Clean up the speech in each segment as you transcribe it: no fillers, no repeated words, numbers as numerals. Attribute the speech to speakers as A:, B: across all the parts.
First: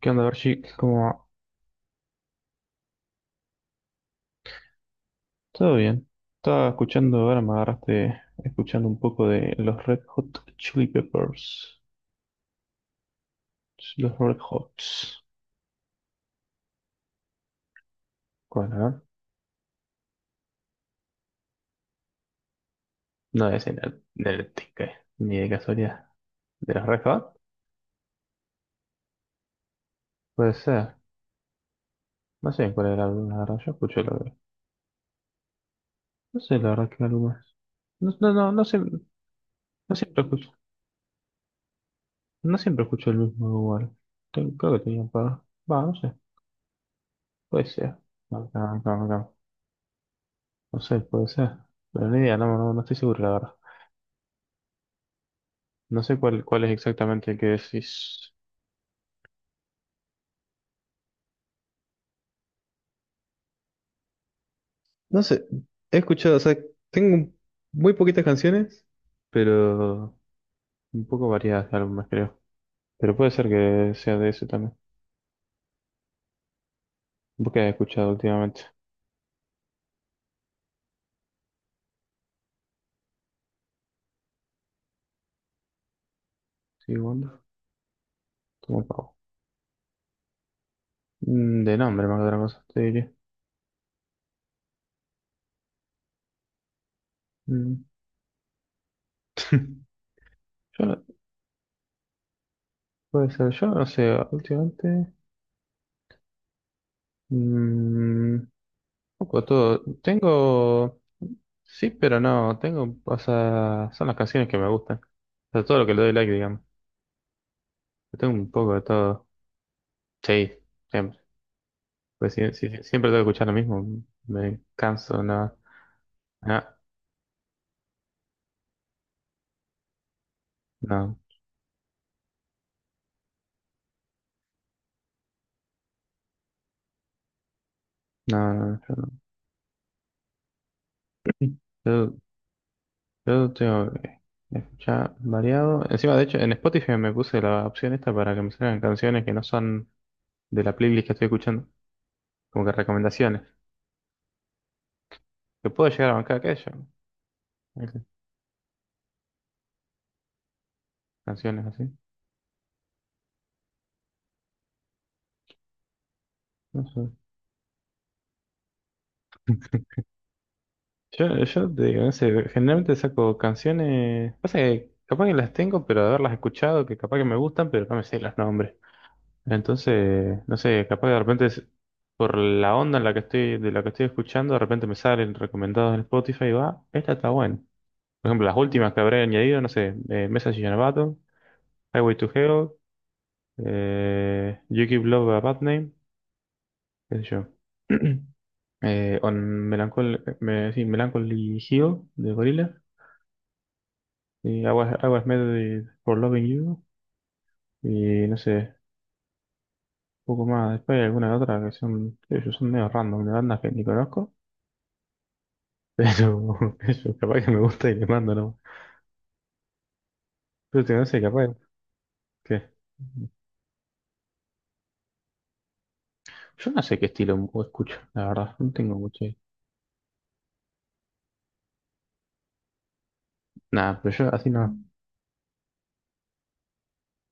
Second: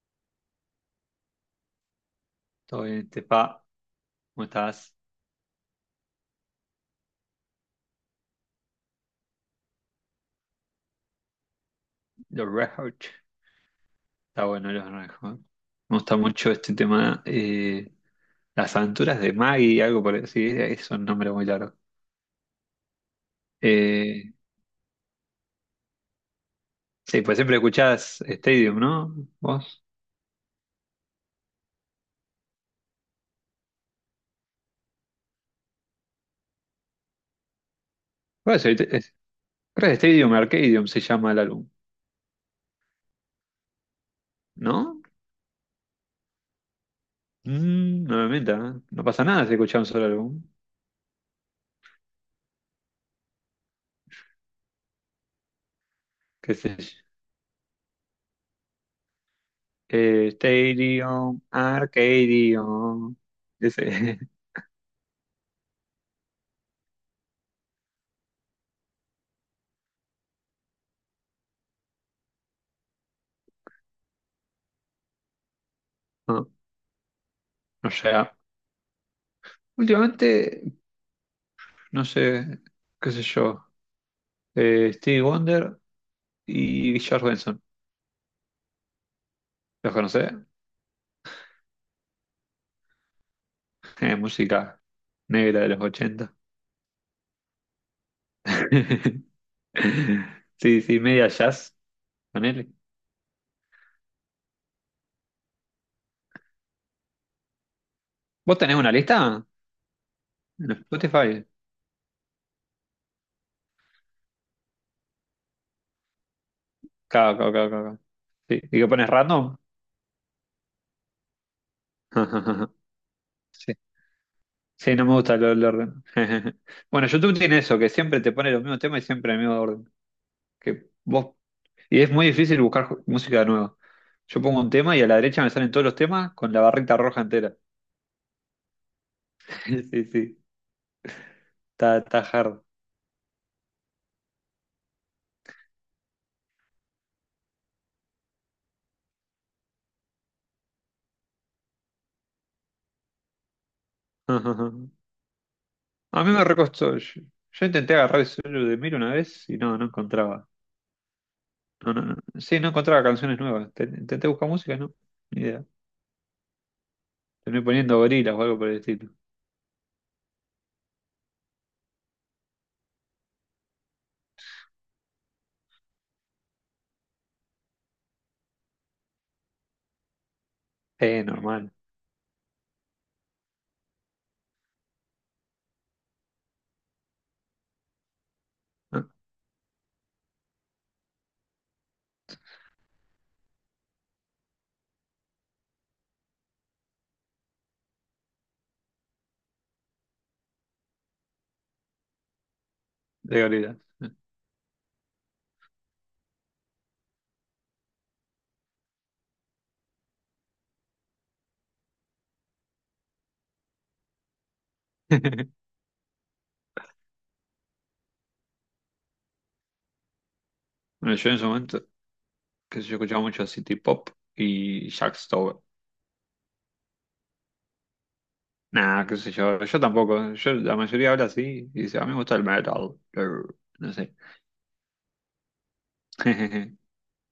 A: ¿Qué onda, Berchi? ¿Cómo?
B: Todo bien, Tepa, ¿cómo estás?
A: Todo bien. Estaba escuchando, ahora me agarraste escuchando un poco de los Red Hot Chili Peppers.
B: Los Red Hot.
A: Los Red
B: Está bueno los Red
A: Hots.
B: Hot. Me gusta mucho este tema.
A: ¿Cuál,
B: Las
A: eh?
B: aventuras de Maggie, algo por así. Es un nombre muy largo.
A: No es en el, en
B: Eh,
A: el tique, ni de casualidad. ¿De los Red
B: sí,
A: Hot?
B: pues siempre escuchás Stadium, ¿no? ¿Vos?
A: Puede ser. No sé en cuál era el álbum, la verdad. Yo escucho la verdad. No sé la verdad qué álbum es. No, no, no,
B: Bueno,
A: no, no
B: creo que
A: siempre
B: Stadium
A: escucho.
B: Arcadium se llama el álbum,
A: No siempre escucho el mismo igual. Creo que tenía
B: ¿no?
A: un par. Va, no sé. Puede ser.
B: Mm, no me mientas, ¿eh? No pasa nada si escuchás un solo álbum.
A: No sé, puede ser. Pero ni idea, no, no, no estoy seguro, la verdad. No sé cuál,
B: ¿Qué
A: cuál es
B: sé yo?
A: exactamente el que decís.
B: Stadium Arcadium. Ese.
A: No sé, he escuchado, o sea, tengo muy poquitas canciones, pero un poco variadas de álbumes, creo. Pero puede ser que sea de ese también.
B: No,
A: ¿Vos qué has
B: no
A: escuchado
B: llega.
A: últimamente?
B: Últimamente. No sé, qué sé yo. Stevie Wonder
A: Sí,
B: y George
A: bueno,
B: Benson.
A: como pavo.
B: ¿Los conocés?
A: Mm, de nombre, más que otra cosa, te diría.
B: Música negra de los ochenta.
A: Mm. Yo
B: Sí, sí,
A: no-
B: media jazz. Ponele.
A: Puede ser, yo no sé, últimamente. mm,
B: ¿Vos tenés una
A: Poco
B: lista?
A: todo.
B: En
A: Tengo.
B: Spotify.
A: Sí, pero no. Tengo. O sea, son las canciones que me gustan. O sea, todo lo que le doy like, digamos.
B: Claro, claro, claro, claro.
A: Yo tengo un
B: Sí.
A: poco
B: ¿Y
A: de
B: qué pones
A: todo.
B: random?
A: Sí, siempre. Pues si, si- si siempre tengo que escuchar lo
B: Sí.
A: mismo. Me
B: Sí, no me
A: canso,
B: gusta el
A: no.
B: el orden.
A: No,
B: Bueno, YouTube tiene eso, que siempre te pone los mismos temas y siempre el mismo orden. Que
A: no,
B: vos... Y es muy difícil buscar música nueva. Yo pongo un tema y a la derecha me salen todos los temas con la barrita roja entera.
A: no, no, yo no.
B: Sí, sí, está,
A: Yo,
B: está hard.
A: yo tengo que escuchar variado. Encima, de hecho, en Spotify me puse la opción esta para que me salgan canciones que no son de la playlist que estoy escuchando, como que recomendaciones, que puedo llegar a
B: A mí
A: bancar
B: me
A: aquello,
B: recostó. Yo intenté
A: ¿viste?
B: agarrar el solo de Miro una vez y no, no encontraba.
A: Canciones así.
B: No, no, no. Sí, no encontraba canciones nuevas. Intenté buscar música, no. Ni idea.
A: No sé.
B: Terminé poniendo gorilas o algo por el estilo.
A: Yo te digo, no sé, generalmente saco canciones, pasa que capaz que las tengo, pero de haberlas escuchado, que capaz que me gustan, pero no me sé los nombres. Entonces, no sé, capaz que de repente
B: Normal.
A: por la onda en la que estoy, de la que estoy escuchando, de repente me salen recomendados en Spotify y va, esta está buena. Por ejemplo, las últimas que
B: ¿No?
A: habré añadido, no sé, Message in a Bottle, Highway to Hell, You Give Love a Bad Name, qué sé yo. On Melancholy, me, sí, Melancholy Hill de Gorilla.
B: De gorilas.
A: Y I was made for loving you. Y no sé, un poco más. Después hay algunas otras que son, que yo son medio random, de bandas que ni conozco. Pero eso, capaz que me gusta y le mando, ¿no? Pero te- no
B: Bueno,
A: sé,
B: yo en ese
A: capaz
B: momento,
A: que...
B: que sé yo escuchaba mucho City Pop y Jack Stover.
A: Yo no sé qué estilo o escucho, la verdad. No tengo
B: Nah, qué
A: mucho.
B: sé yo, yo tampoco. Yo, la mayoría habla así y dice, a mí me gusta el metal. Grr, no
A: Nada, pero
B: sé.
A: yo así no.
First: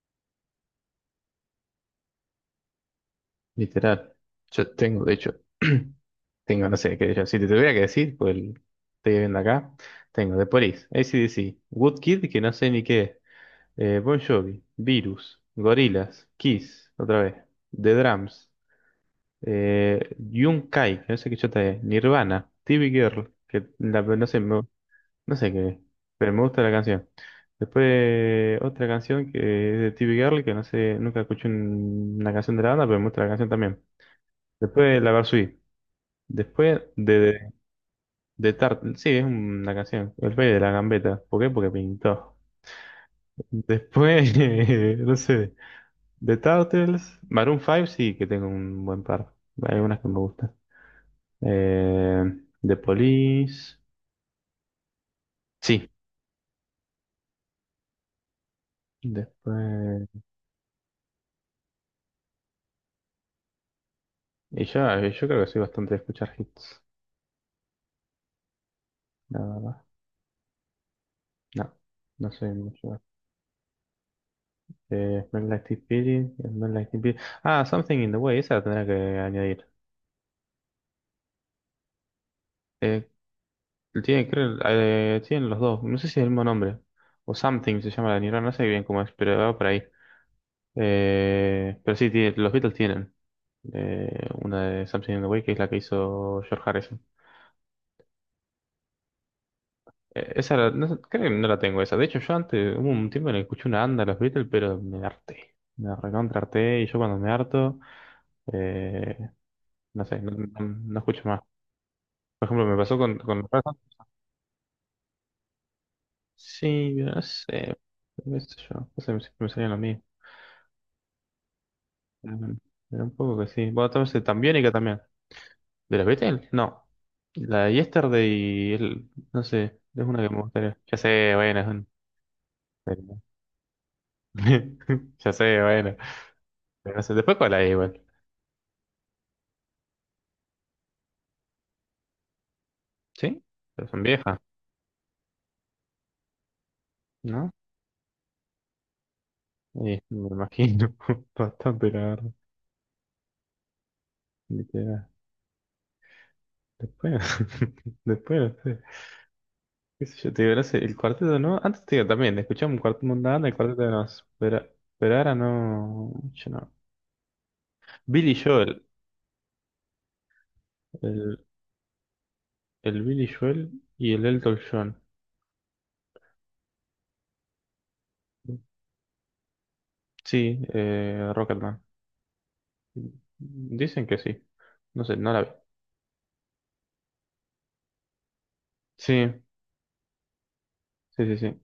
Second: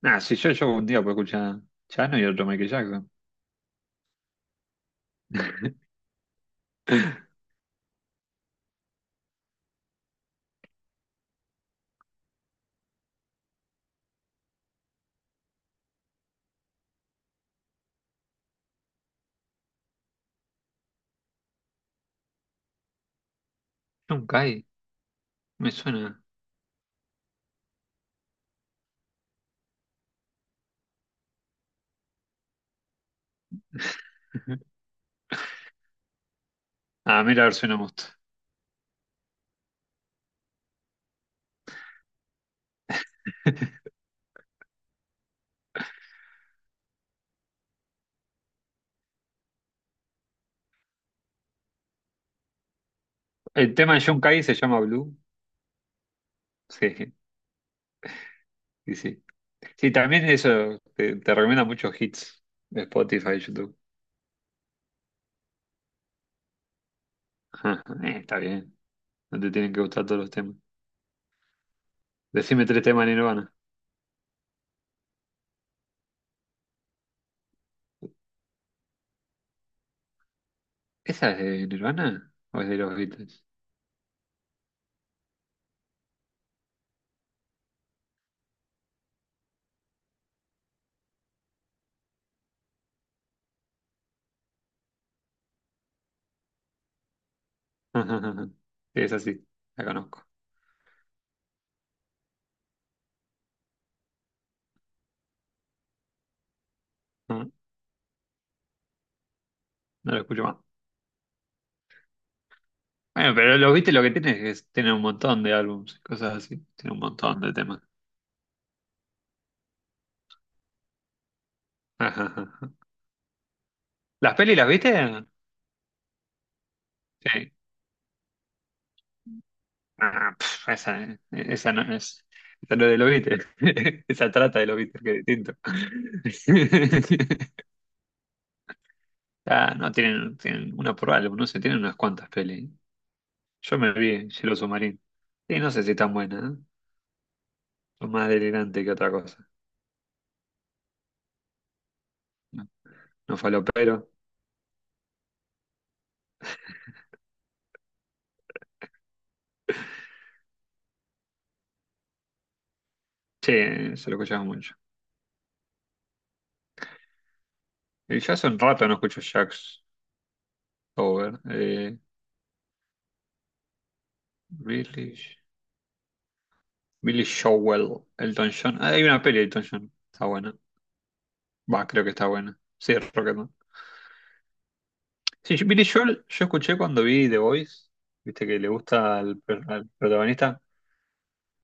B: Nah, si yo un día puedo escuchar Chano y otro Michael Jackson.
A: Literal. Yo tengo, de hecho, tengo, no sé qué decir. Si te tuviera que decir, pues el- estoy viendo acá. Tengo The Police, AC/DC, Woodkid, que no sé ni qué es. Eh, Bon Jovi, Virus, Gorillaz, Kiss, otra vez, The Drums, Yunkai, que no sé qué chota es, Nirvana, TV Girl, que no
B: John
A: sé,
B: Kay,
A: no sé qué
B: me
A: es,
B: suena.
A: pero me gusta la canción. Después otra canción que es de TV Girl, que no sé, nunca escuché una canción de la banda, pero me gusta la canción también. Después La Varsity. Después de,
B: Ah, mira, a
A: de,
B: ver si no me gusta.
A: de Tart, sí, es una canción, El Rey de la Gambeta. ¿Por qué? Porque pintó. Después, no sé. The Turtles, Maroon 5 sí que tengo un buen par. Hay algunas que me gustan. Eh, The
B: El
A: Police,
B: tema de John Kay se llama Blue.
A: sí.
B: Sí, sí, sí. Sí,
A: Después...
B: también eso te, te recomienda muchos hits de Spotify y YouTube.
A: Y ya, yo creo que soy bastante de escuchar hits,
B: Está bien, no
A: la
B: te tienen que
A: verdad.
B: gustar todos los temas.
A: No, no soy
B: Decime tres
A: mucho.
B: temas de Nirvana.
A: Smell Like Teen Spirit, Smell Like Teen Spirit. Ah, Something in the Way, esa la tendrá que añadir.
B: ¿Esa es de Nirvana o es de los
A: Eh,
B: Beatles?
A: tienen, creo, tienen los dos, no sé si es el mismo nombre. O Something se llama la Nirvana, no sé bien cómo es, pero va por ahí. Pero sí, los Beatles tienen de una de Something in the Way, que es la que hizo George Harrison.
B: Ajá, ajá. Sí, es así, la conozco.
A: No sé, creo que no la tengo esa. De hecho, yo antes hubo un tiempo en el que escuché una anda de los Beatles, pero me harté. Me recontra harté y yo cuando me
B: No,
A: harto, eh, no
B: no
A: sé,
B: la escucho más.
A: no escucho más. Por ejemplo, me pasó con,
B: Bueno,
A: con los
B: pero los
A: Ramones.
B: viste lo que tiene es que tienen un montón de álbumes y cosas así. Tiene
A: Sí,
B: un
A: pero no
B: montón de
A: sé,
B: temas.
A: qué sé yo, no sé, siempre me salían lo mismo.
B: Ajá, ajá, ajá.
A: Pero un poco que sí. Bueno, entonces
B: ¿Las
A: también
B: pelis las
A: y también.
B: viste?
A: ¿De los Beatles? No.
B: Sí.
A: La de Yesterday, no sé, es una que
B: Ah,
A: me
B: pf,
A: gustaría. Ya
B: esa,
A: sé, bueno,
B: esa no es. Esa no es de los
A: un...
B: Beatles. Esa trata de los Beatles, que es
A: Ya
B: distinto.
A: sé, bueno. Pero no sé, después cuál hay igual.
B: Ah, no, tienen, tienen una por álbum, no sé, tienen unas cuantas pelis.
A: ¿Sí?
B: Yo
A: Pero
B: me
A: son
B: vi
A: viejas,
B: Cielo Submarino. Y no sé si tan buena, ¿eh?
A: ¿no?
B: Son más delirante que otra cosa.
A: Y me imagino. Bastante, la verdad.
B: No, no falopero.
A: Literal. Después, después, no sé. ¿Qué sé yo? Te digo, no sé, el cuarteto, ¿no? Antes te digo también, escuchaba un cuarteto, una
B: Sí,
A: el cuarteto no
B: se lo
A: nos.
B: escuchaba mucho.
A: Pero ahora no. Yo no.
B: Y
A: Billy
B: ya hace un
A: Joel.
B: rato no escucho Jax Over.
A: El, el Billy Joel y el Elton John.
B: Billy, Billy Joel, Elton John. Ah, hay una peli de Elton John. Está buena.
A: Sí, Rocketman.
B: Va, creo que está buena. Sí, Rocketman.
A: Dicen que sí. No sé, no la vi.
B: Sí, Billy Joel yo escuché cuando vi The Voice. Viste que le gusta
A: Sí,
B: al, al protagonista.
A: sí, sí, sí.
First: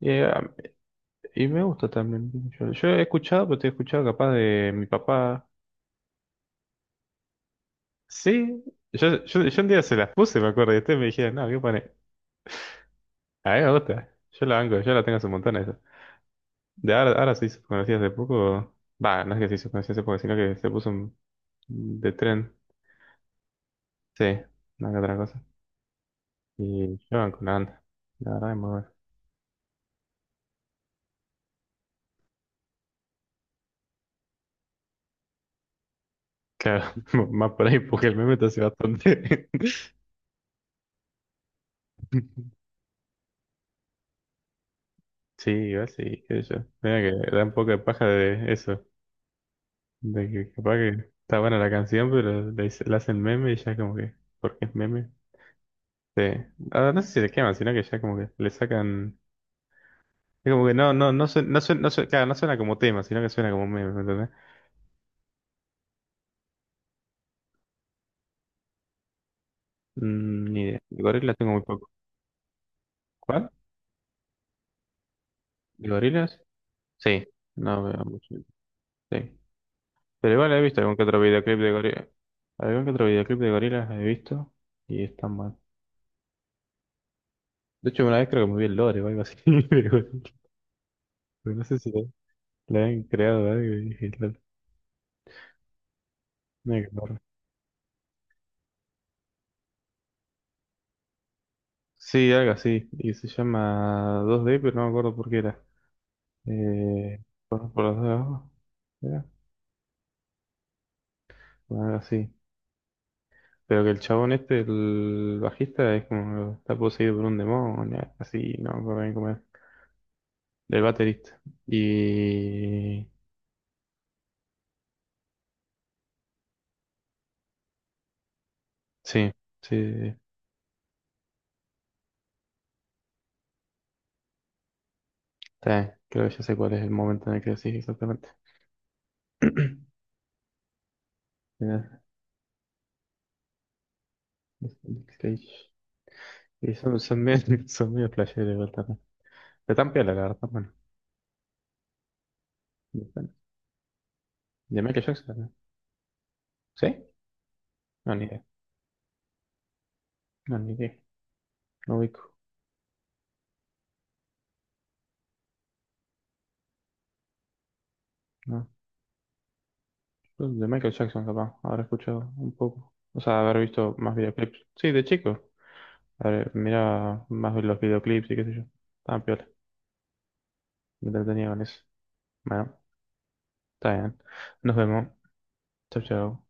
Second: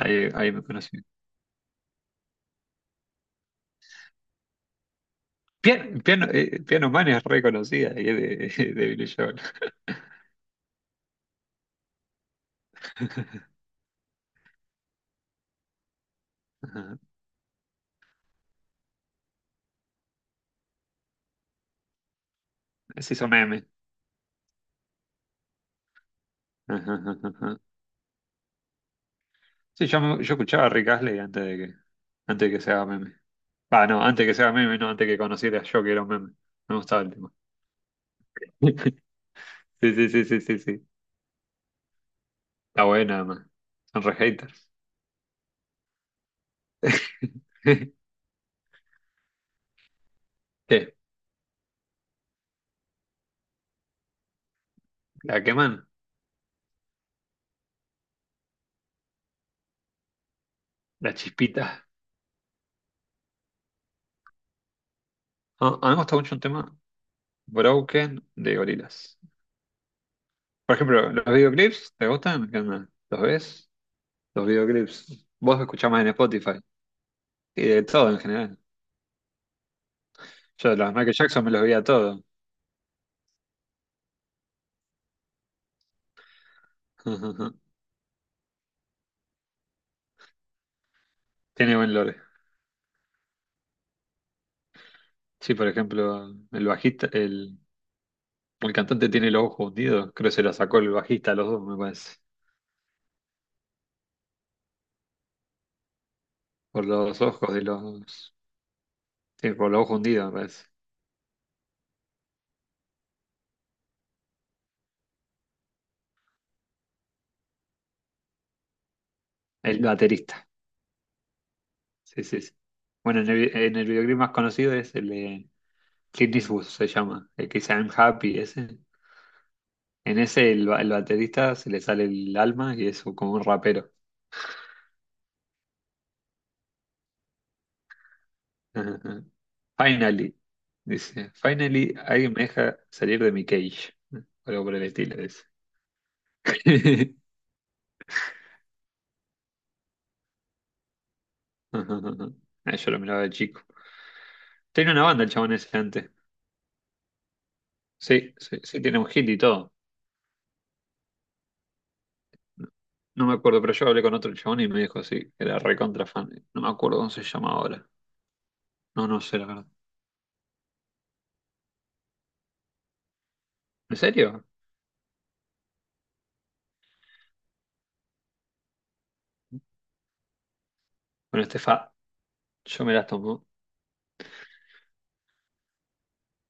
A: Y,
B: ahí me conocí.
A: y me gusta también mucho. Yo he escuchado, pero te he escuchado capaz de mi papá.
B: Piano, Piano Man es reconocida y es
A: Sí,
B: de, de Billy
A: yo,
B: Joel.
A: yo, yo un día se las puse, me acuerdo, y ustedes me dijeron, no, ¿qué pone? A mí me gusta. Yo la banco, yo la tengo hace un montón esa. De
B: Ajá.
A: ahora, ahora se hizo conocida hace poco. Va, no es que se hizo conocida hace poco, sino que se puso de tren.
B: Se hizo meme.
A: Sí, no que otra cosa.
B: Ajá,
A: Y yo
B: ajá,
A: banco una
B: ajá.
A: banda. La verdad es muy buena.
B: Sí, yo escuchaba a Rick Astley antes de que, antes de que se haga meme. Ah, no, antes de que se haga meme, no, antes que conociera yo que era un meme. Me
A: Claro,
B: gustaba el tema.
A: más por ahí, porque el meme está hace bastante.
B: Sí, sí, sí, sí, sí, sí. Está buena, man. Son re haters.
A: Sí, igual sí, qué sé yo. Mira que da un poco de paja de eso. De que capaz que
B: ¿Qué?
A: está buena la canción, pero le hacen meme y ya como que, porque es meme,
B: ¿La queman?
A: sí, ah, no sé si le queman, sino que ya como que le sacan, es como que no, no,
B: ¿La
A: no suena,
B: chispita?
A: claro, no suena como tema, sino que suena como meme, ¿me entendés?
B: Ah, a mí me gusta mucho un tema, Broken, de Gorillaz.
A: Mm, ni
B: Por
A: idea. De
B: ejemplo, ¿los
A: gorilas tengo muy poco.
B: videoclips te gustan? ¿Qué onda? ¿Los
A: ¿Cuál?
B: ves? Los videoclips. Vos
A: ¿De
B: escuchás más en
A: gorilas?
B: Spotify.
A: Sí,
B: Y de
A: no veo
B: todo en
A: mucho.
B: general.
A: Sí. Pero igual he
B: Yo de
A: visto
B: los
A: algún que
B: Michael
A: otro
B: Jackson me
A: videoclip
B: los
A: de
B: veía
A: gorilas.
B: todo.
A: Algún que otro videoclip de gorilas he visto y están mal. De hecho, una vez creo que me vi el lore o algo así de gorilas. Porque no
B: Tiene
A: sé si
B: buen
A: le,
B: lore.
A: le han creado algo y dije,
B: Sí, por ejemplo, el bajista,
A: Negro.
B: el... El cantante tiene los ojos hundidos, creo que se la sacó el bajista a los dos, me parece.
A: Sí, algo así. Y se llama 2D, pero no me acuerdo por qué era.
B: Por los
A: Eh,
B: ojos de
A: por las dos de
B: los.
A: abajo. Era.
B: Sí, por los ojos hundidos, me parece.
A: Bueno, algo así. Pero que el chabón este, el bajista, es como está poseído por un demonio, algo así, no me acuerdo bien cómo era.
B: El baterista.
A: Del baterista.
B: Sí, sí, sí.
A: Y
B: Bueno, en el videoclip más conocido es el de Clint Eastwood, se llama. El que dice I'm Happy, ese.
A: sí, sí, sí,
B: En ese, el baterista se le sale el alma y es como un rapero.
A: está bien. Creo que ya sé cuál es el momento en el que decís exactamente.
B: Finally, dice. Finally,
A: Mirá,
B: alguien me deja salir de mi cage. Algo por
A: es
B: el
A: el
B: estilo, dice.
A: Cage. Y son medio, son medio flasheros igual también. Pero tan piola, la verdad, bueno.
B: Ah, yo lo miraba de
A: Depende.
B: chico.
A: De
B: Tenía una
A: Michael
B: banda el
A: Jackson. ¿No?
B: chabón ese antes.
A: ¿Sí? No, ni
B: Sí,
A: idea.
B: sí, sí, tiene un hit y todo.
A: No, ni idea. No ubico.
B: No, no me acuerdo, pero yo hablé con otro chabón y me dijo sí, que era recontra fan. No me acuerdo cómo se llama ahora.
A: No.
B: No, no sé, la verdad.
A: De Michael Jackson, capaz. Habré escuchado un poco. O sea, haber visto
B: ¿En
A: más
B: serio?
A: videoclips. Sí, de chico. A ver, mira más los videoclips y qué sé yo. Estaban piola. Me
B: Bueno,
A: entretenía con eso.
B: Estefa,
A: Bueno,
B: yo me las tomo.
A: está bien. Nos vemos. Chau, chau.